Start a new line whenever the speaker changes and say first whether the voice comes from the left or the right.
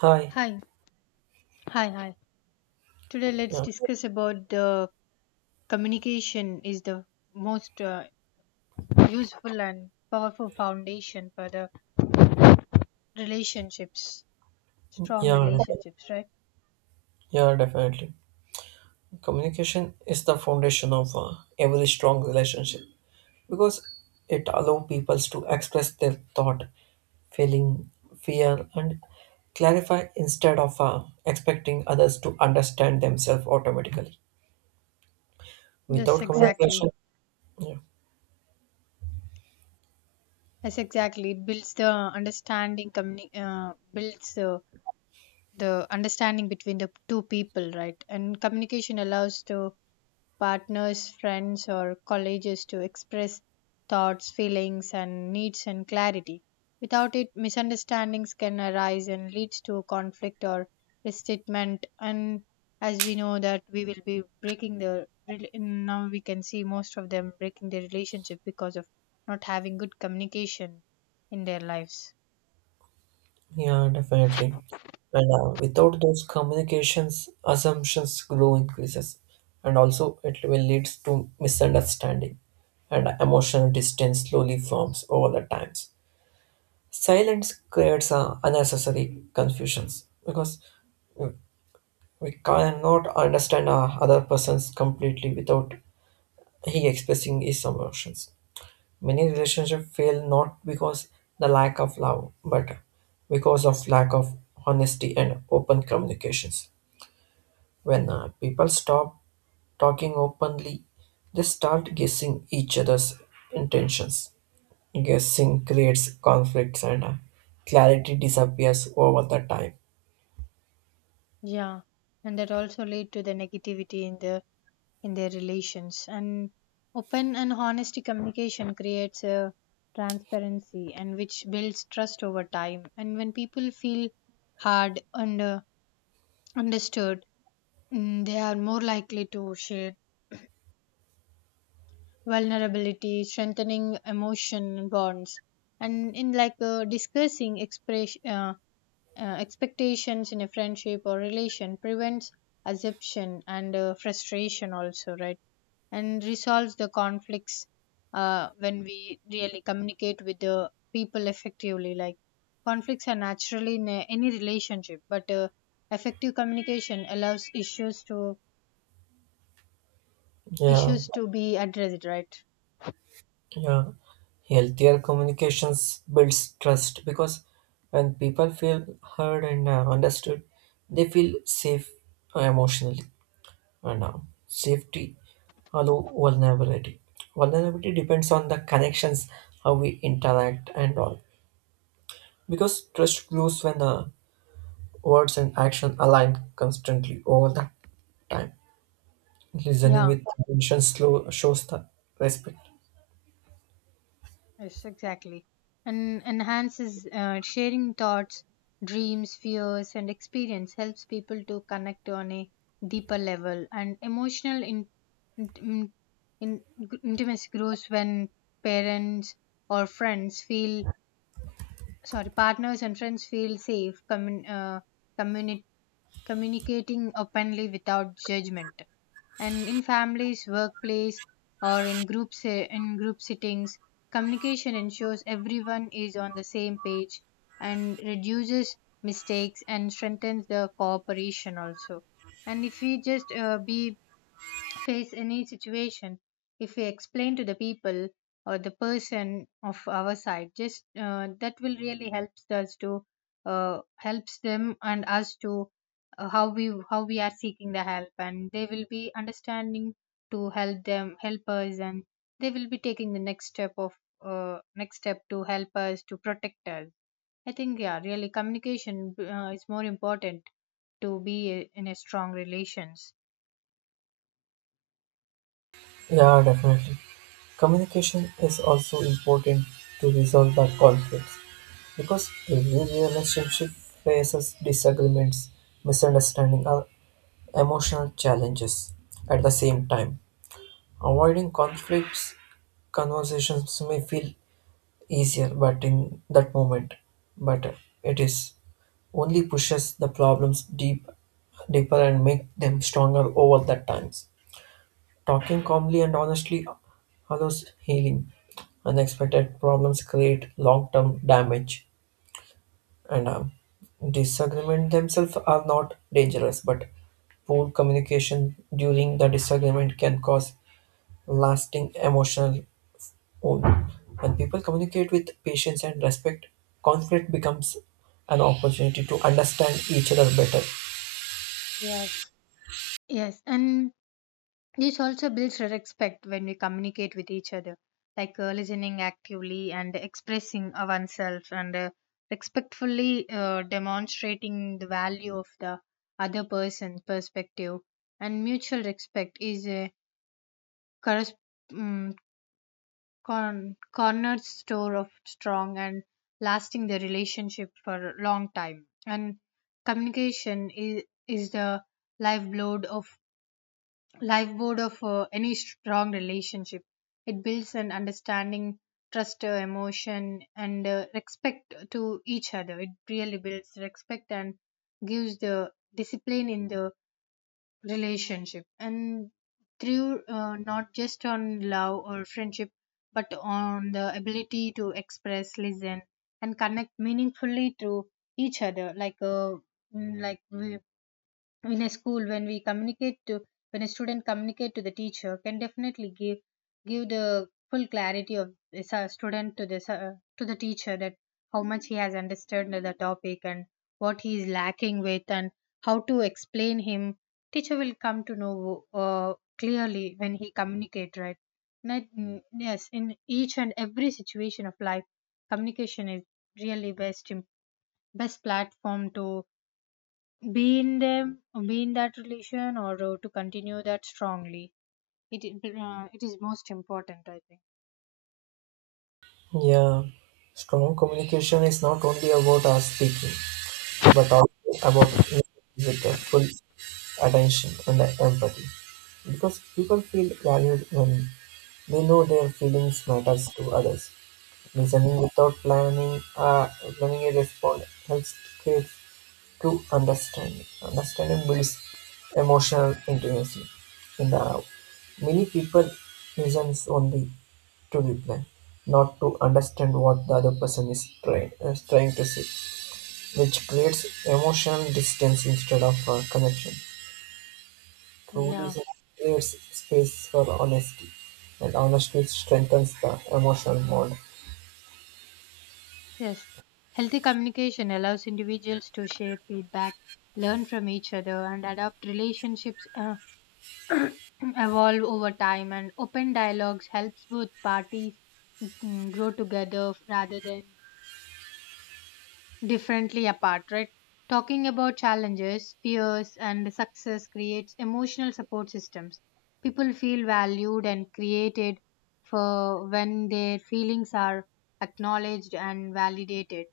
right: Hi.
left: Hi, hi. Today let's
right: Yeah.
left: discuss about the communication is the most useful and powerful foundation for the relationships, strong
right: Yeah, right.
left: relationships, right?
right: Yeah. Definitely. Communication is the foundation of every strong relationship because it allows people to express their thought, feeling, fear, and clarify instead of expecting others to understand themselves automatically.
left: Yes,
right: Without communication,
left: exactly.
right: yeah.
left: Yes, exactly. It builds the understanding, builds the understanding between the two people, right? And communication allows to partners, friends, or colleagues to express thoughts, feelings, and needs and clarity. Without it, misunderstandings can arise and leads to conflict or resentment. And as we know that we will be breaking now we can see most of them breaking their relationship because of not having good communication in their lives.
right: Yeah, definitely. And without those communications, assumptions grow increases, and also it will lead to misunderstanding, and emotional distance slowly forms over the times. Silence creates unnecessary confusions because we cannot understand other persons completely without he expressing his emotions. Many relationships fail not because the lack of love, but because of lack of honesty and open communications. When people stop talking openly, they start guessing each other's intentions. Guessing creates conflicts and clarity disappears over the time.
left: Yeah, and that also lead to the negativity in the in their relations. And open and honesty communication creates a transparency and which builds trust over time. And when people feel heard and understood, they are more likely to share vulnerability, strengthening emotion bonds, and in like discussing express expectations in a friendship or relation prevents assumption and frustration also, right? And resolves the conflicts when we really communicate with the people effectively like conflicts are naturally in any relationship but effective communication allows issues to
right: Yeah.
left: issues to be addressed, right?
right: Yeah, healthier communications builds trust because when people feel heard and understood, they feel safe emotionally and safety allow vulnerability. Vulnerability depends on the connections, how we interact and all. Because trust grows when the words and action align constantly over the time. Listening
left: Yeah.
right: with attention slow shows the respect.
left: Yes, exactly. And enhances sharing thoughts, dreams, fears, and experience helps people to connect on a deeper level. And emotional in, in, intimacy grows when parents or friends feel sorry, partners and friends feel safe, communi- communicating openly without judgment and in families workplace or in in group settings communication ensures everyone is on the same page and reduces mistakes and strengthens the cooperation also and if we just be face any situation if we explain to the people or the person of our side just that will really helps us to uh, helps them and us to how we are seeking the help and they will be understanding to help them help us and they will be taking the next step of next step to help us to protect us. I think, yeah, really communication is more important to be in a strong relations.
right: Yeah, definitely. Communication is also important to resolve the conflicts because every relationship faces disagreements, misunderstanding, or emotional challenges at the same time. Avoiding conflicts conversations may feel easier but in that moment but it is only pushes the problems deeper and make them stronger over the times. Talking calmly and honestly allows healing. Unexpected problems create long term damage and harm. Disagreements themselves are not dangerous, but poor communication during the disagreement can cause lasting emotional wound. When people communicate with patience and respect, conflict becomes an opportunity to understand each other better.
left: Yes, yes, and this also builds respect when we communicate with each other, like listening actively and expressing oneself and respectfully demonstrating the value of the other person's perspective. And mutual respect is a corres- um, cornerstone of strong and lasting the relationship for a long time. And communication is the lifeblood of lifeboat of any strong relationship. It builds an understanding, trust, emotion, and respect to each other. It really builds respect and gives the discipline in the relationship. And through not just on love or friendship, but on the ability to express, listen, and connect meaningfully to each other, like like we in a school when we communicate to when a student communicate to the teacher can definitely give the full clarity of this student to this to the teacher that how much he has understood the topic and what he is lacking with and how to explain him teacher will come to know clearly when he communicate, right? Not, mm, Yes, in each and every situation of life communication is really best platform to be in them be in that relation or to continue that strongly. It is most important, I think.
right: Yeah, strong communication is not only about our speaking, but also about listening with the full attention and the empathy. Because people feel valued when they know their feelings matters to others. Listening without planning a response helps kids to understand. Understanding builds emotional intimacy. In the many people listens only to reply, not to understand what the other person is trying to say, which creates emotional distance instead of connection. True
left: Yeah,
right: listening creates space for honesty, and honesty strengthens the emotional bond.
left: yes, healthy communication allows individuals to share feedback, learn from each other and adapt relationships evolve over time and open dialogues helps both parties grow together rather than differently apart, right? Talking about challenges, fears, and success creates emotional support systems. People feel valued and created for when their feelings are acknowledged and validated.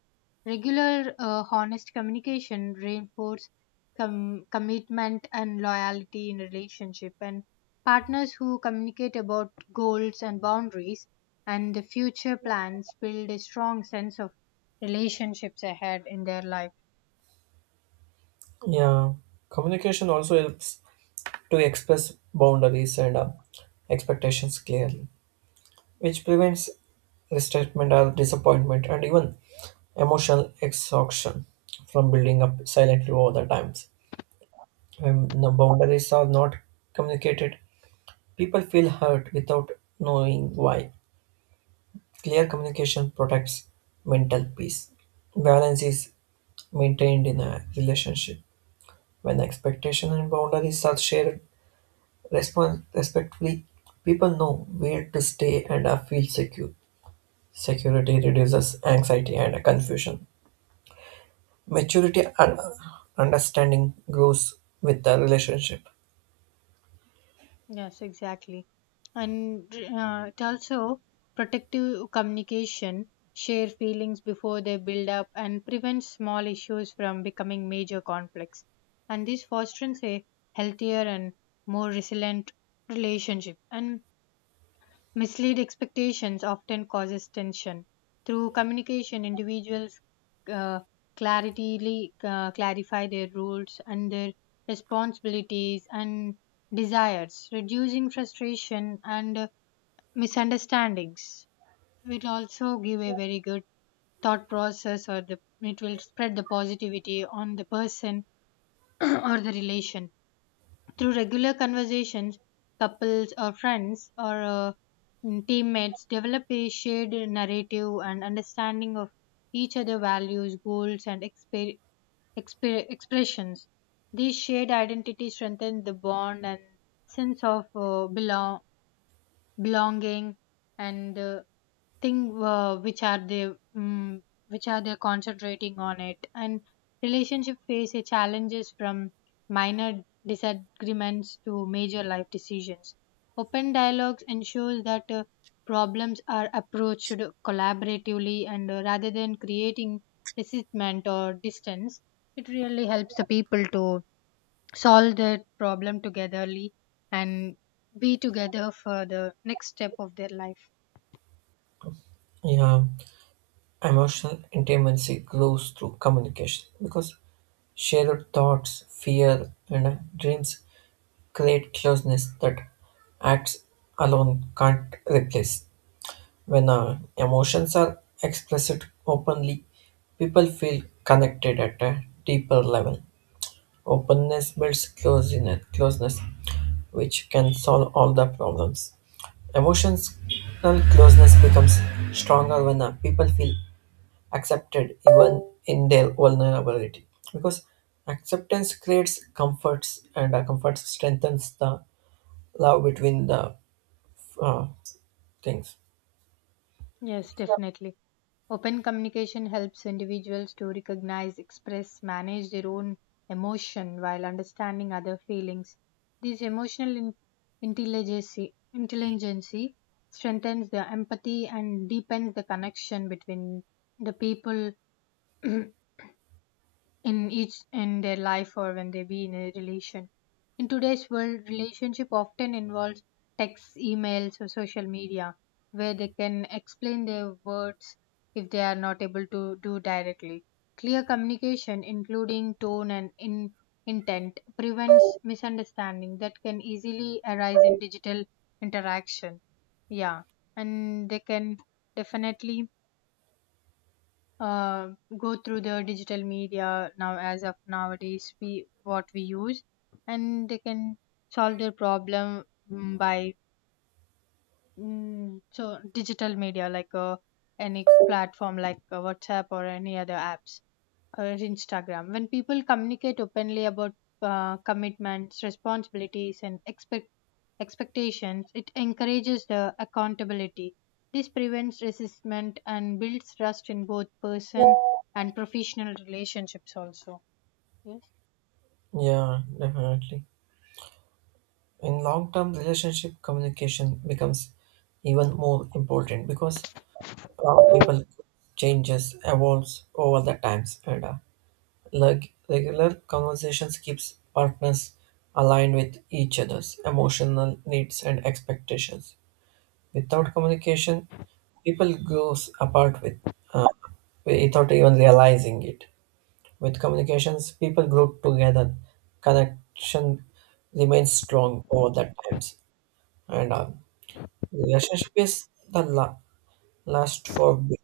left: Regular, honest communication reinforces commitment and loyalty in relationship. And partners who communicate about goals and boundaries and the future plans build a strong sense of relationships ahead in their life.
right: Yeah, communication also helps to express boundaries and expectations clearly, which prevents resentment or disappointment and even emotional exhaustion from building up silently over the times. When the boundaries are not communicated, people feel hurt without knowing why. Clear communication protects mental peace. Balance is maintained in a relationship. When expectation and boundaries are shared respectfully, people know where to stay and are feel secure. Security reduces anxiety and confusion. Maturity and understanding grows with the relationship.
left: Yes, exactly. And it also protective communication, share feelings before they build up, and prevent small issues from becoming major conflicts. And this fosters a healthier and more resilient relationship. And mislead expectations often causes tension. Through communication, individuals uh, clarify their roles and their responsibilities and desires, reducing frustration and misunderstandings. It will also give a very good thought process, or the, it will spread the positivity on the person or the relation through regular conversations, couples or friends or teammates develop a shared narrative and understanding of each other's values, goals, and expressions. These shared identity strengthen the bond and sense of belonging and thing um, which are they concentrating on it and relationship face a challenges from minor disagreements to major life decisions open dialogues ensures that problems are approached collaboratively and rather than creating resentment or distance. It really helps the people to solve their problem togetherly and be together for the next step of their life.
right: Yeah, emotional intimacy grows through communication because shared thoughts, fear, and dreams create closeness that acts alone can't replace. When emotions are expressed openly, people feel connected at a deeper level. Openness builds closeness, closeness which can solve all the problems. Emotional closeness becomes stronger when people feel accepted even in their vulnerability. Because acceptance creates comforts and comfort strengthens the love between the uh, things.
left: Yes, definitely. Open communication helps individuals to recognize, express, manage their own emotion while understanding other feelings. This emotional intelligence intelligence strengthens the empathy and deepens the connection between the people in each in their life or when they be in a relation. In today's world, relationship often involves texts, emails, or social media, where they can explain their words if they are not able to do directly. Clear communication, including tone and intent, prevents misunderstanding that can easily arise in digital interaction. Yeah, and they can definitely uh, go through the digital media now as of nowadays we what we use and they can solve their problem mm, by so digital media like any platform like WhatsApp or any other apps or Instagram. When people communicate openly about commitments, responsibilities, and expectations, it encourages the accountability. This prevents resistance and builds trust in both person and professional relationships. Also, yes.
right: Yeah, definitely. In long term relationship, communication becomes even more important because people changes, evolves over the times, and like regular conversations keeps partners aligned with each other's emotional needs and expectations. Without communication, people grows apart with uh, without even realizing it. With communications, people group together. Connection remains strong over the times, and relationship is the last for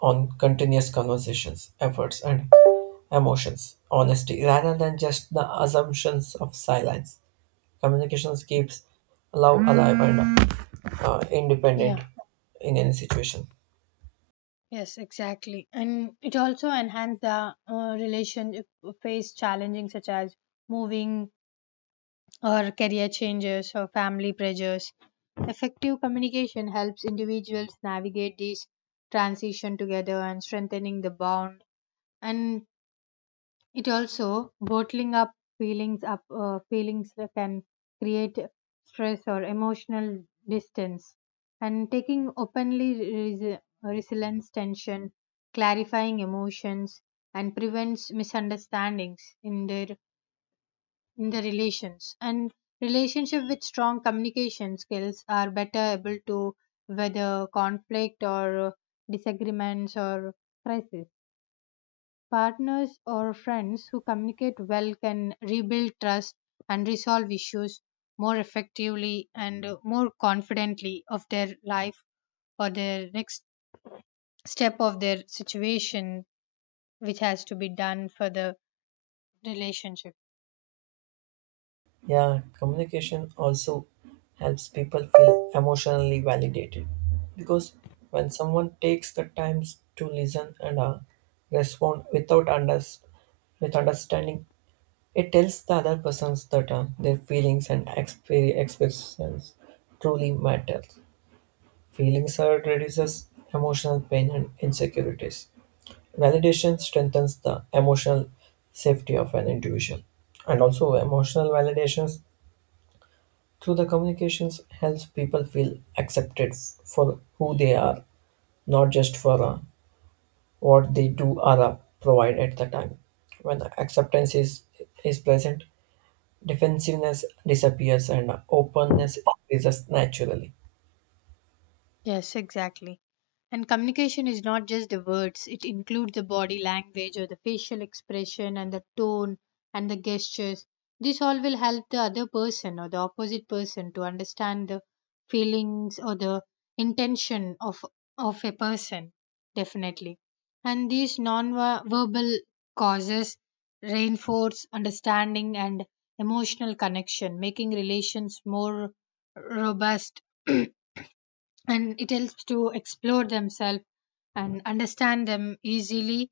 right: on continuous conversations, efforts, and emotions. Honesty, rather than just the assumptions of silence. Communications keeps love alive and independent
left: Yeah.
right: in any situation.
left: Yes, exactly, and it also enhances the relationship face challenging such as moving or career changes or family pressures. Effective communication helps individuals navigate this transition together and strengthening the bond. And it also bottling up feelings that can create stress or emotional distance. And taking openly resilience tension, clarifying emotions, and prevents misunderstandings in the relations and relationship with strong communication skills are better able to weather conflict or disagreements or crisis. Partners or friends who communicate well can rebuild trust and resolve issues more effectively and more confidently of their life or their next step of their situation which has to be done for the relationship.
right: Yeah, communication also helps people feel emotionally validated because when someone takes the time to listen and respond without under, with understanding, it tells the other persons that their feelings and expectations truly matter. Feelings are reduces emotional pain and insecurities. Validation strengthens the emotional safety of an individual, and also emotional validations through the communications helps people feel accepted for who they are, not just for what they do or provide at the time. When acceptance is present, defensiveness disappears and openness increases naturally.
left: Yes, exactly. And communication is not just the words, it includes the body language or the facial expression and the tone and the gestures. This all will help the other person or the opposite person to understand the feelings or the intention of a person definitely. And these non-verbal causes reinforce understanding and emotional connection, making relations more robust and it helps to explore themselves and understand them easily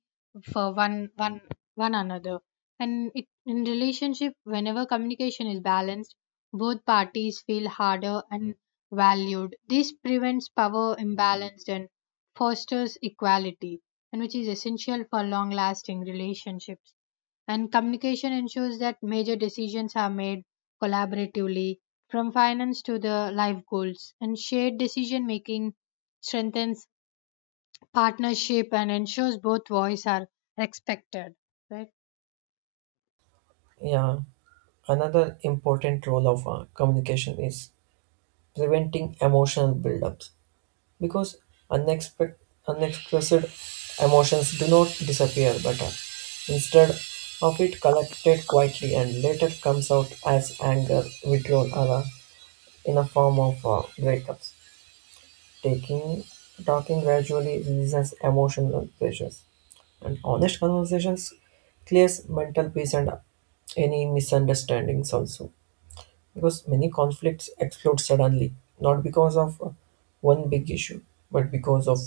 left: for one another. And it, in relationship whenever communication is balanced both parties feel harder and valued. This prevents power imbalance and fosters equality and which is essential for long lasting relationships and communication ensures that major decisions are made collaboratively from finance to the life goals and shared decision making strengthens partnership and ensures both voice are respected, right?
right: Yeah, another important role of communication is preventing emotional buildups because unexpected unexpressed emotions do not disappear but instead of it collected quietly and later comes out as anger withdrawal or in a form of breakups. Taking Talking gradually releases emotional pressures and honest conversations clears mental peace and any misunderstandings also because many conflicts explode suddenly, not because of one big issue, but because of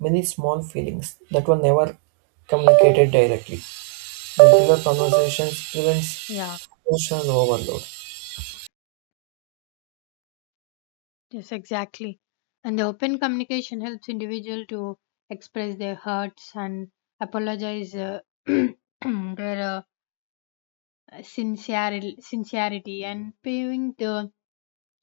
right: many small feelings that were never communicated directly. Regular conversations
left: Yeah,
right: prevents emotional overload.
left: yes, exactly. And the open communication helps individual to express their hurts and apologize their uh, sincere, sincerity and paving the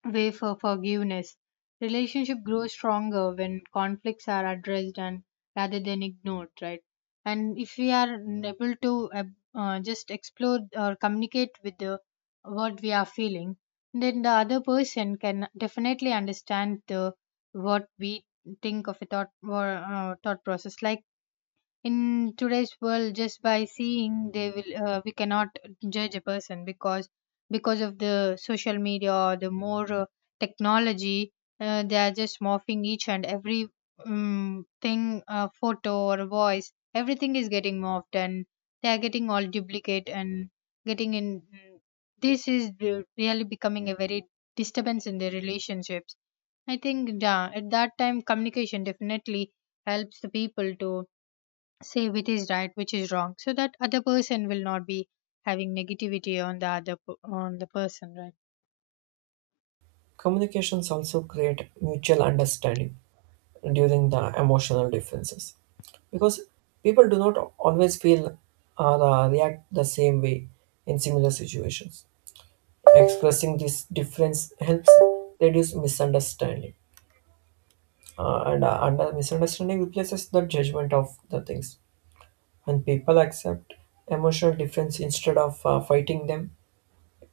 left: way for forgiveness. Relationship grows stronger when conflicts are addressed and rather than ignored, right? And if we are able to just explore or communicate with the what we are feeling, then the other person can definitely understand the what we think of a thought or thought process. Like in today's world just by seeing they will we cannot judge a person because of the social media or the more technology they are just morphing each and every thing photo or voice everything is getting morphed and they are getting all duplicate and getting in this is really becoming a very disturbance in their relationships. I think, yeah, at that time communication definitely helps the people to say which is right which is wrong so that other person will not be having negativity on the on the person, right?
right: Communications also create mutual understanding during the emotional differences because people do not always feel or react the same way in similar situations. Expressing this difference helps reduce misunderstanding and under misunderstanding replaces the judgment of the things. When people accept emotional difference instead of fighting them,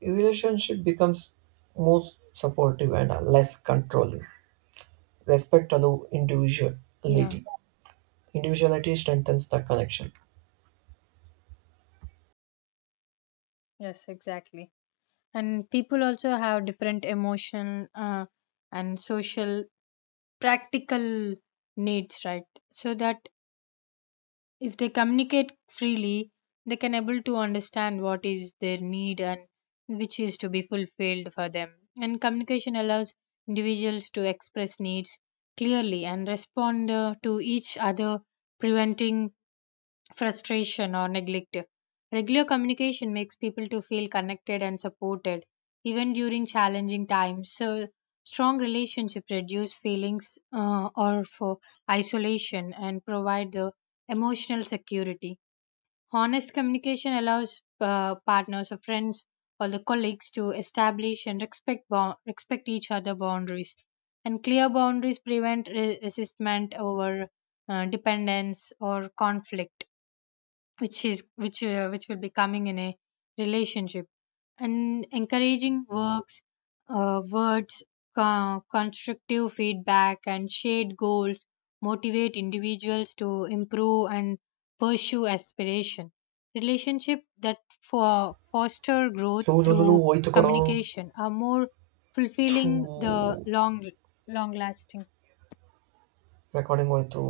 right: relationship becomes more supportive and less controlling. Respect allow
left: Yeah,
right: individuality, individuality strengthens the connection.
left: yes, exactly. And people also have different emotion and social practical needs, right? So that if they communicate freely they can able to understand what is their need and which is to be fulfilled for them and communication allows individuals to express needs clearly and respond to each other preventing frustration or neglect. Regular communication makes people to feel connected and supported even during challenging times. So strong relationship reduce feelings or for isolation and provide the emotional security. Honest communication allows partners or friends or the colleagues to establish and respect respect each other boundaries. And clear boundaries prevent resistment over dependence or conflict which is which will be coming in a relationship and encouraging works words constructive feedback and shared goals motivate individuals to improve and pursue aspiration relationship that for foster growth
right: Lulu lu- lu- lu,
left: through
right: ಹೋಯ್ತು ಕಣೋ.
left: communication are more
right: ಥೂ.
left: fulfilling the long long lasting
right: Recording ಹೋಯ್ತು.